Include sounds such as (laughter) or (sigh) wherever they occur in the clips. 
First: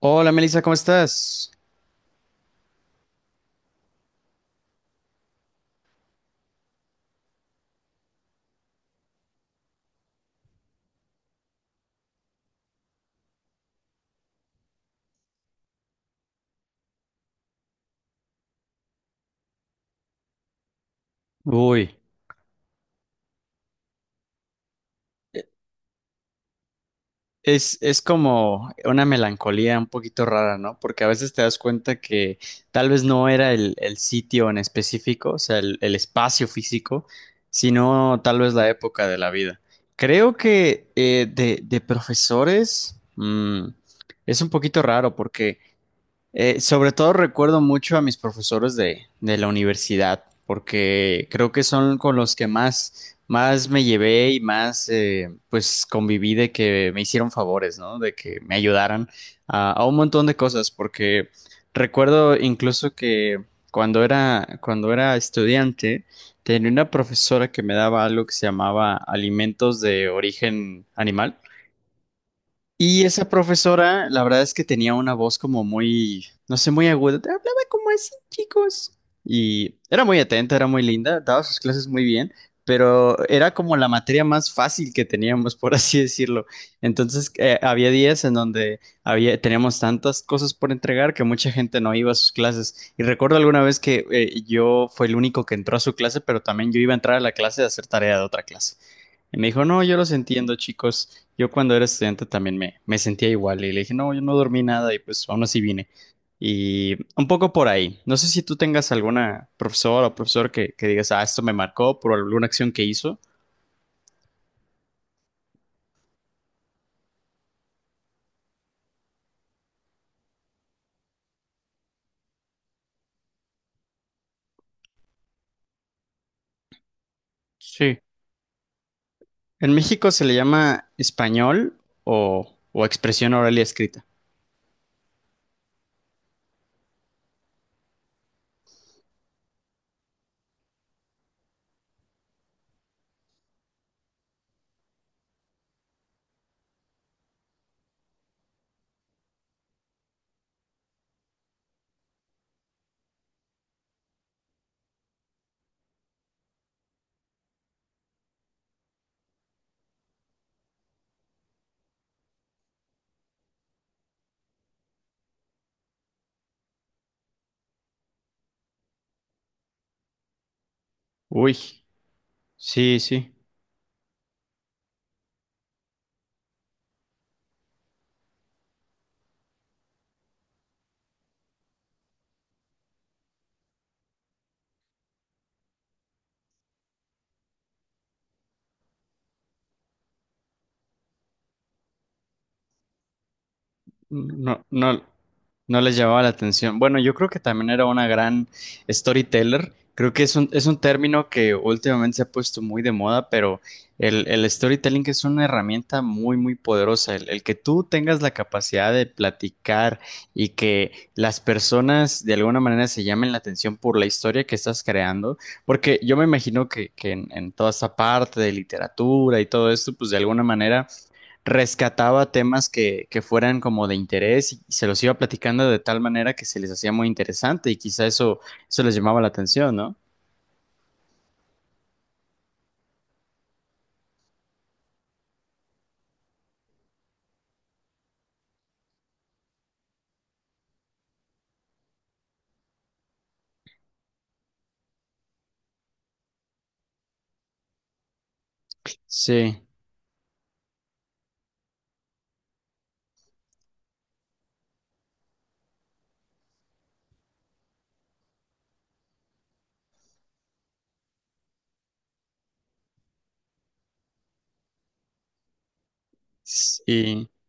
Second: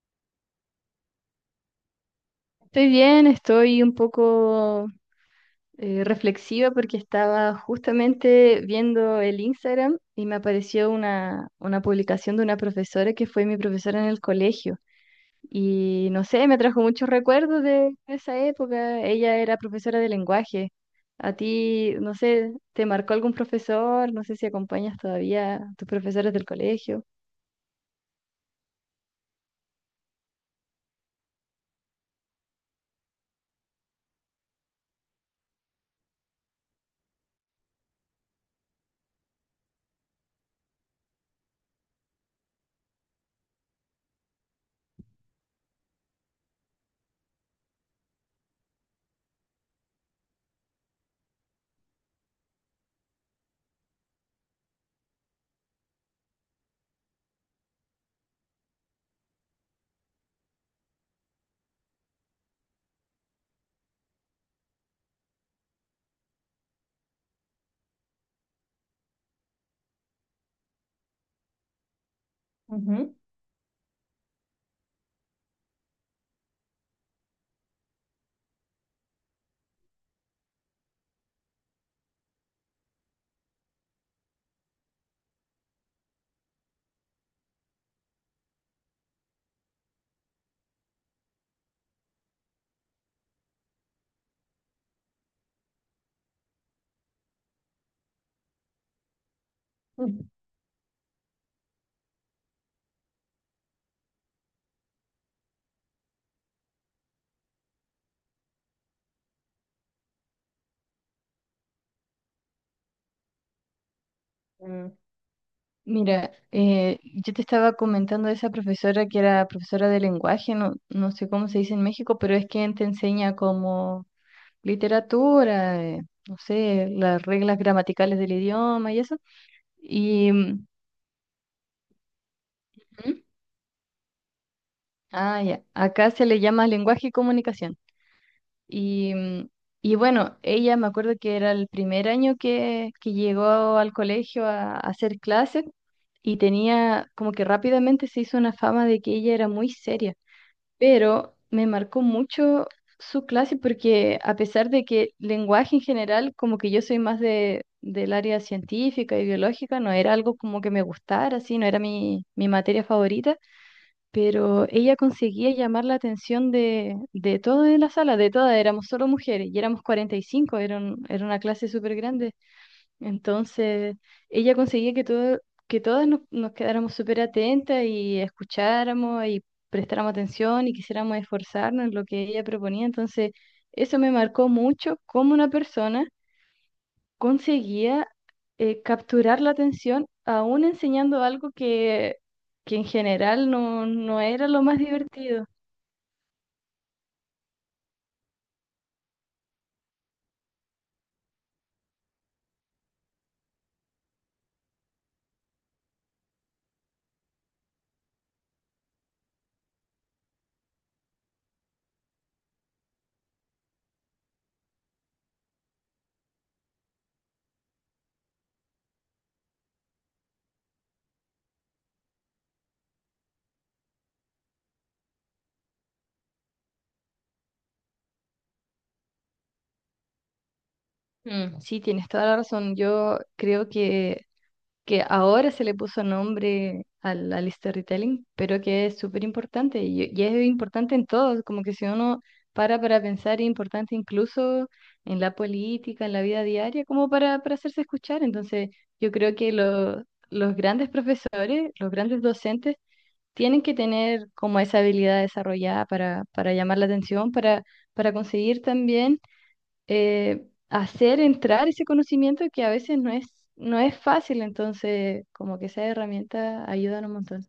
Hola Melissa, ¿cómo estás? Estoy bien, estoy un poco reflexiva porque estaba justamente viendo el Instagram y me apareció una publicación de una profesora que fue mi profesora en el colegio. Y no sé, me trajo muchos recuerdos de esa época. Ella era profesora de lenguaje. A ti, Uy, no sé, ¿te marcó algún profesor? No sé si acompañas todavía a tus profesores del colegio. es como una melancolía un poquito rara, ¿no? Porque a veces te das cuenta que tal vez no era el sitio en específico, o sea, el espacio físico, sino tal vez la época de la vida. Creo que de profesores es un poquito raro porque sobre todo recuerdo mucho a mis profesores de la universidad, porque creo que son con los que más, más me llevé y más pues conviví de que me hicieron favores, ¿no? De que me ayudaran a un montón de cosas, porque recuerdo incluso que cuando era estudiante, tenía una profesora que me daba algo que se llamaba alimentos de origen animal. Y Ujú. esa profesora, la verdad es que tenía una voz como muy, no sé, muy aguda. Te hablaba como así, chicos. Y era muy atenta, era muy linda, daba sus clases muy bien, pero era como la materia más fácil que teníamos, por así decirlo. Entonces, había días en donde teníamos tantas cosas por entregar que mucha gente no iba a sus clases. Y recuerdo alguna vez que yo fue el único que entró a su clase, pero también yo iba a entrar a la clase de hacer tarea de otra clase. Y me dijo, no, yo los entiendo, chicos. Yo cuando era estudiante también me sentía igual y le dije, no, yo no dormí nada y pues aún así vine. Y un poco por ahí. No sé si tú tengas alguna profesora o profesor que digas, ah, esto me marcó por alguna acción que hizo. Mm. Mira, yo te estaba comentando de esa profesora que era profesora de lenguaje, no, no sé cómo se dice en México, pero es quien te enseña como literatura, no sé, las reglas Sí. gramaticales del idioma y eso. En México se Y, le llama español o ¿mm? expresión oral y escrita. Ah, ya, acá se le llama lenguaje y comunicación. Y, y bueno, ella me acuerdo que era el primer año que llegó al colegio a hacer clases y tenía como que rápidamente se hizo una fama de que ella era muy seria, pero me marcó mucho su clase porque a pesar de que lenguaje en general, como que yo soy más del área científica y biológica, no era algo como que me gustara, así, no era mi materia favorita, pero ella conseguía llamar la atención de todos en la sala, de todas, éramos solo mujeres y éramos 45, era, era una Uy, clase súper grande. sí, sí. Entonces, ella conseguía que todo, que todas nos quedáramos súper atentas y escucháramos y prestáramos atención y quisiéramos esforzarnos en lo que ella proponía. Entonces, eso me marcó mucho cómo una persona conseguía capturar la atención aún enseñando algo que en general no, no era lo No, más no, divertido. no les llamaba la atención. Bueno, yo creo que también era una gran storyteller. Creo que es un término que últimamente se ha puesto muy de moda, pero el storytelling es una herramienta muy, muy poderosa. El que tú tengas la capacidad de platicar y que las personas de alguna manera se llamen la atención por la historia que estás creando, porque yo me imagino que en toda esta parte de literatura y todo esto, pues de alguna manera rescataba temas que fueran como de interés y se los iba platicando de tal manera que se les hacía muy interesante y quizá eso les llamaba la atención, ¿no? Mm, sí, tienes toda la razón. Yo creo que ahora se le puso nombre al storytelling, pero que es súper importante y es importante en todo, como que si uno para pensar es importante incluso en la política, en la vida diaria, como para hacerse escuchar. Entonces, yo creo que Sí, los grandes profesores, los grandes docentes, tienen que tener como esa habilidad desarrollada para llamar la atención, para conseguir también hacer entrar ese conocimiento que a veces no es, no es fácil, entonces como que esas herramientas ayudan un sí. montón.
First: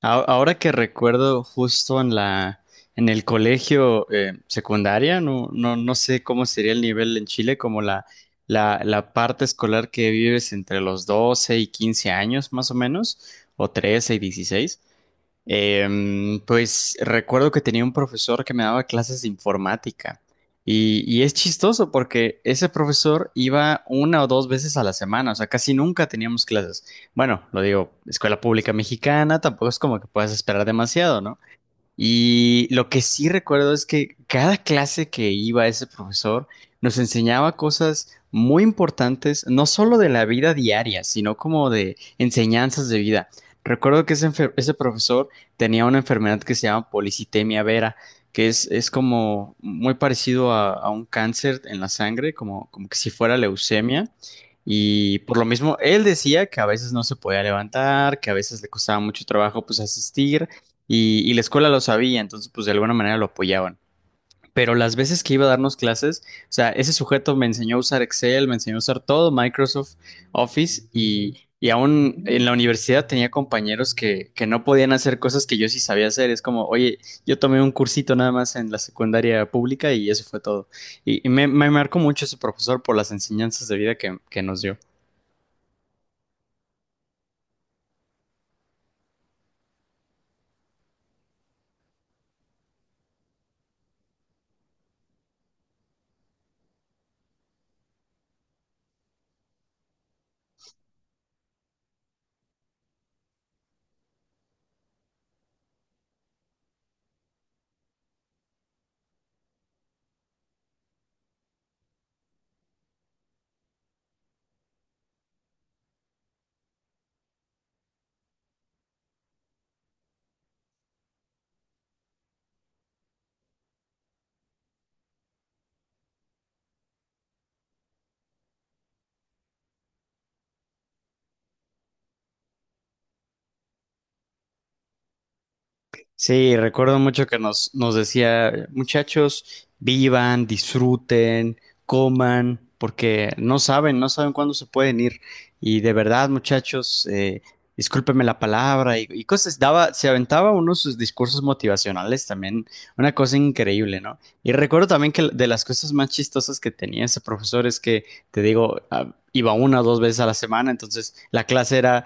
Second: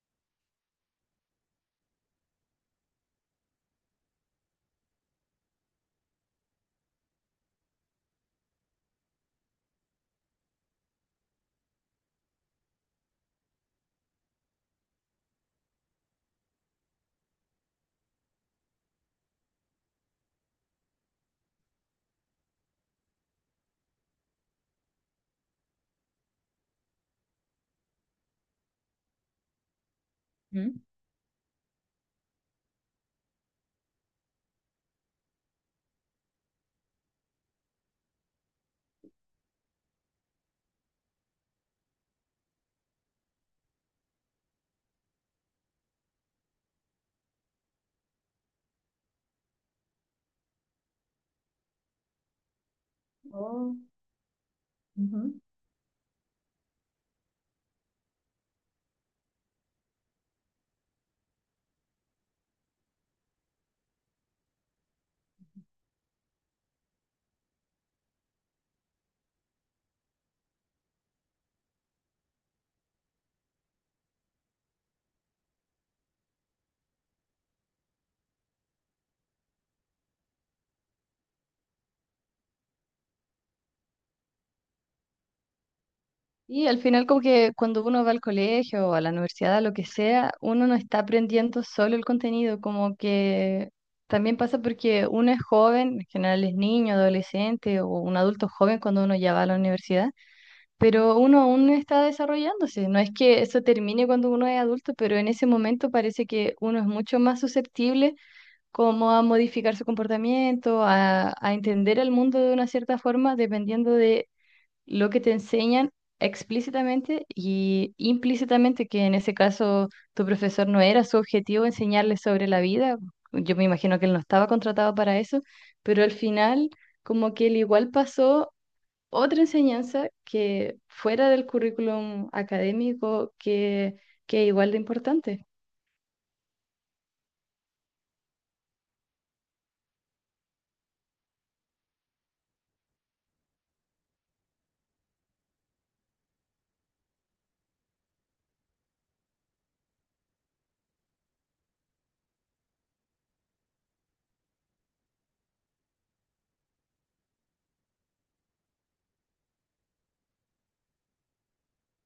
Ahora que recuerdo justo en el colegio secundaria, no, no, no sé cómo sería el nivel en Chile, como la parte escolar que vives entre los 12 y 15 años más o menos, o 13 y 16. Pues recuerdo que tenía un profesor que me daba clases de informática y es chistoso porque ese profesor iba una o dos veces a la semana, o sea, casi nunca teníamos clases. Bueno, lo digo, escuela pública mexicana, tampoco es como que puedas esperar ¿Mm? demasiado, ¿no? Y lo que sí recuerdo es que cada clase que iba ese profesor nos enseñaba cosas muy importantes, no solo de la vida diaria, sino como de enseñanzas de vida. Recuerdo que ese profesor tenía una enfermedad que se llama policitemia vera, que es como muy parecido a un cáncer en la sangre, como que si fuera Oh, leucemia. Y por ujú. lo mismo, él decía que a veces no se podía levantar, que a veces le costaba mucho trabajo pues asistir y la escuela lo sabía, entonces pues de alguna manera lo apoyaban. Pero las veces que iba a darnos clases, o sea, ese sujeto me enseñó a usar Excel, me enseñó a usar todo, Microsoft Office y aún en la universidad tenía compañeros que no podían hacer cosas que yo sí sabía hacer. Es como, oye, yo tomé un cursito nada más en la secundaria pública y eso fue todo. Y me marcó mucho ese profesor por las enseñanzas de vida que nos dio. Y al final como que cuando uno va al colegio o a la universidad, a lo que sea, uno no está aprendiendo solo el contenido, como que también pasa porque uno es joven, en general es niño, adolescente o un adulto joven cuando uno ya va a la universidad, pero uno aún está desarrollándose. No es que eso termine cuando uno es adulto, pero en ese momento parece que uno es mucho más susceptible como a modificar su comportamiento, a entender el mundo de una cierta forma, dependiendo de lo que te enseñan explícitamente y implícitamente, que en ese caso tu profesor no era su objetivo enseñarles sobre la vida. Yo me imagino que él no estaba contratado para eso, pero al final como que él igual pasó otra enseñanza que fuera del currículum académico que es igual de importante. Sí, recuerdo mucho que nos decía, muchachos, vivan, disfruten, coman, porque no saben cuándo se pueden ir. Y de verdad, muchachos, discúlpenme la palabra y cosas. Se aventaba uno de sus discursos motivacionales también, una cosa increíble, ¿no? Y recuerdo también que de las cosas más chistosas que tenía ese profesor es que, te digo, ah, iba una o dos veces a la semana, entonces la clase era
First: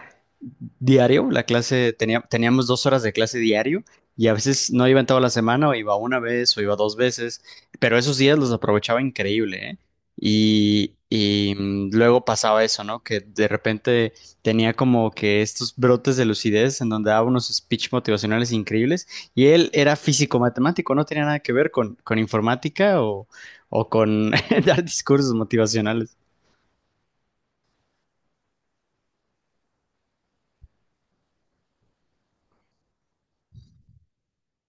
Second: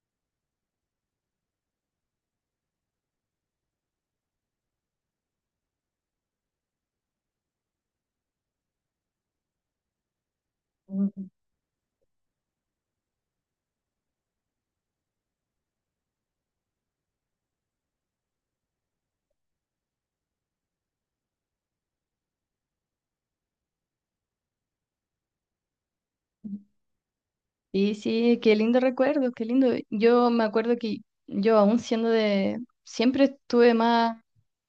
diario, teníamos dos horas de clase diario y a veces no iba en toda la semana, o iba una vez, o iba dos veces, pero esos días los aprovechaba increíble, ¿eh? Y, Ujú. y mm, luego pasaba eso, ¿no? Que de repente tenía como que estos brotes de lucidez en donde daba unos speech motivacionales increíbles y él era físico-matemático, no tenía nada que ver con informática o con (laughs) dar discursos motivacionales. Sí, sí, qué lindo recuerdo, qué lindo. Yo me acuerdo que yo aún siendo de, siempre estuve más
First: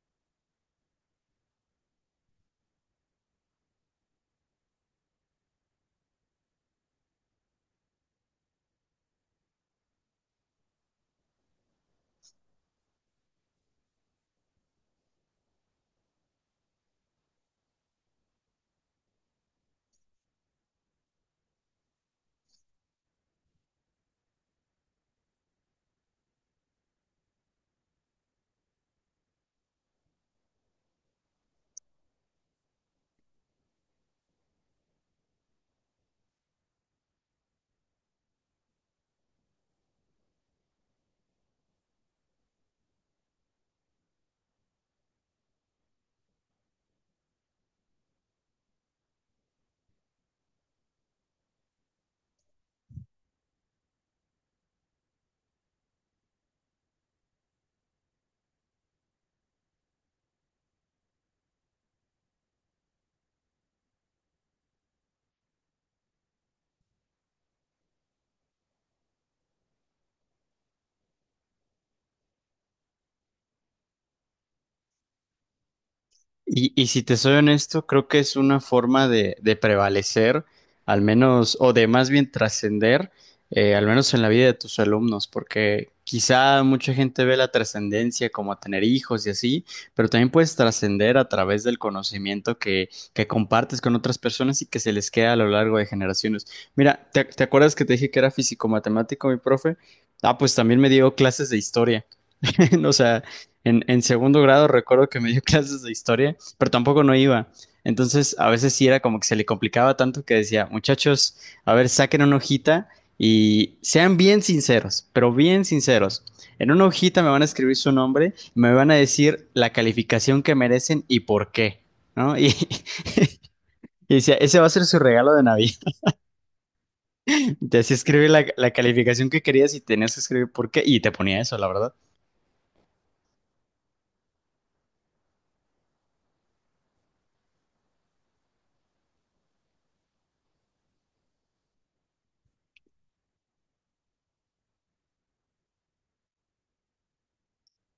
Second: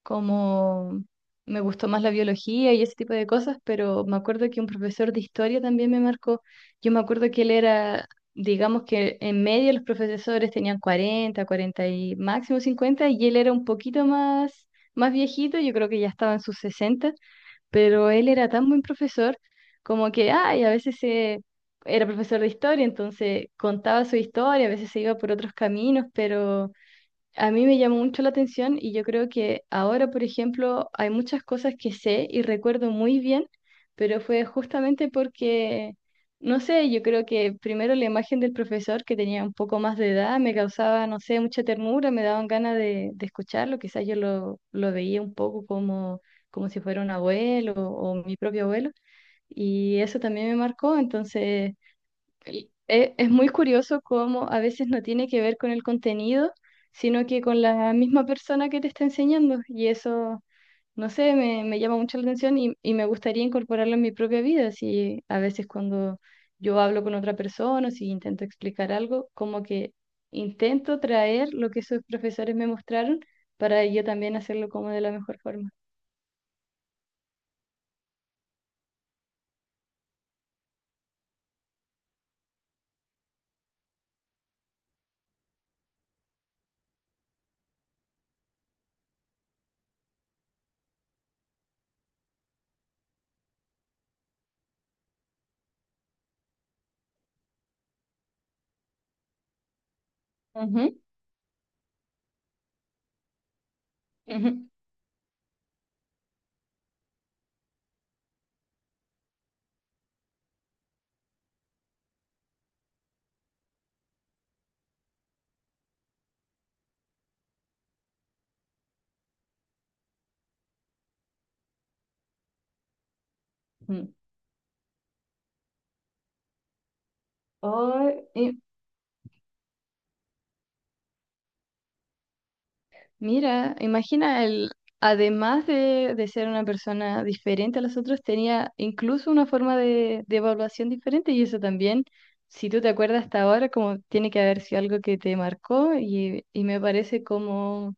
como, me gustó más la biología y ese tipo de cosas, pero me acuerdo que un profesor de historia también me marcó. Yo me acuerdo que él era, digamos que en medio los profesores tenían 40, 40 y máximo 50 y él era un poquito más, más viejito, yo creo que ya estaba en sus sesenta, pero él era tan buen profesor como que, ay, a veces se... era profesor de historia, entonces contaba su historia, a veces se iba por otros caminos, pero a mí me llamó mucho la atención y yo creo que ahora, por ejemplo, hay muchas cosas que sé y recuerdo muy bien, pero fue justamente porque, no sé, yo creo que primero la imagen del profesor que tenía un poco más de edad me causaba, no sé, mucha ternura, me daban ganas de escucharlo, quizás yo lo veía un poco como, como si fuera un abuelo o mi propio abuelo y eso también me marcó, entonces es muy curioso cómo a veces no tiene que ver con el contenido, sino que con la misma persona que te está enseñando. Y eso, no sé, me llama mucho la atención y me gustaría incorporarlo en mi propia vida. Si a veces cuando yo hablo con otra persona, o si intento explicar algo, como que intento traer lo que esos profesores me mostraron para yo también hacerlo como de la mejor forma. Y si te soy honesto, creo que es una forma de prevalecer, al menos, o de más bien trascender, al menos en la vida de tus alumnos, porque quizá mucha gente ve la trascendencia como tener hijos y así, pero también puedes trascender a través del conocimiento que compartes con otras personas y que se les queda a lo largo de generaciones. Mira, ¿te acuerdas que te dije que era físico-matemático mi profe? Ah, pues también me Ujú, dio clases de historia. (laughs) O sea, en segundo grado ujú, recuerdo que me dio (laughs) clases de historia, pero tampoco no iba. Entonces, a veces sí era como que se le complicaba tanto que decía, muchachos, a ver, saquen una hojita y sean bien sinceros, pero bien sinceros. En una hojita me van a escribir su nombre, me van a decir la calificación que merecen y por qué, ¿no? Y, (laughs) ujú. y decía, ese va a ser su regalo de Navidad. (laughs) Te hacía Oh, escribir la calificación que querías y tenías que escribir por qué. Y te ponía eso, la verdad. mira, imagina, el, además de ser una persona diferente a los otros, tenía incluso una forma de evaluación diferente y eso también, si tú te acuerdas hasta ahora, como tiene que haber sido algo que te marcó y me parece como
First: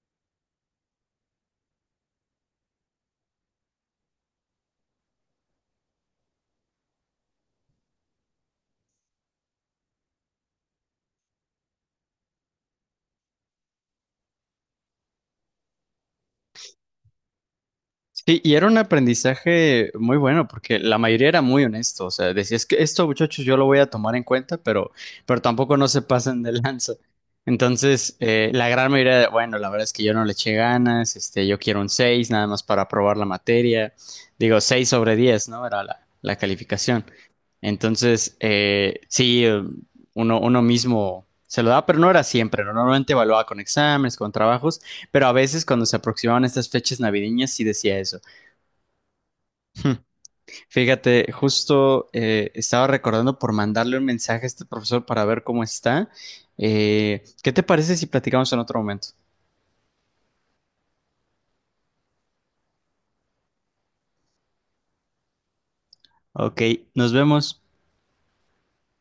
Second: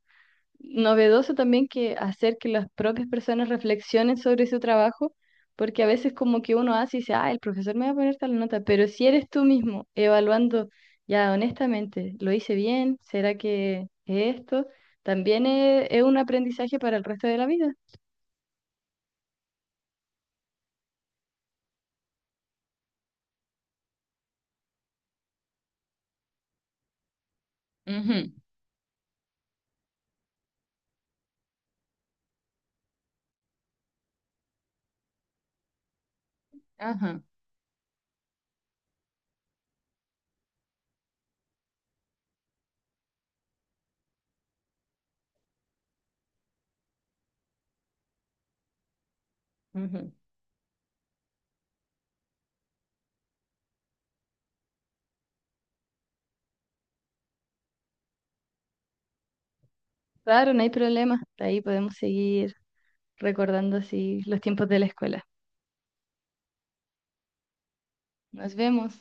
novedoso también que hacer que las propias personas reflexionen sobre su trabajo, porque a veces como que uno hace y dice, ah, el profesor me va a poner tal nota, pero si eres tú mismo evaluando ya honestamente, ¿lo hice bien? ¿Será que es esto también es un aprendizaje para el resto de la vida? Sí, y era un aprendizaje muy bueno porque la mayoría era muy honesto, o sea, decía, es que esto, muchachos, yo lo voy a tomar en cuenta, pero tampoco no se pasen de lanza. Entonces, Ujú, la gran mayoría de, bueno, la verdad es que yo no le eché ganas, este, yo quiero un 6, nada más para aprobar la materia, digo, 6 sobre 10, ¿no? Era la calificación. ajá. Entonces, sí, uno mismo se lo daba, pero no era siempre, ¿no? Normalmente evaluaba con exámenes, con trabajos, pero a veces cuando se aproximaban estas fechas navideñas sí decía eso. Hm, Ujú. Fíjate, justo estaba recordando por mandarle un mensaje a este profesor para ver cómo está. ¿Qué te parece si platicamos en otro momento? Claro, no hay problema. De ahí podemos seguir recordando así los tiempos de la escuela. Ok, nos vemos. Nos vemos.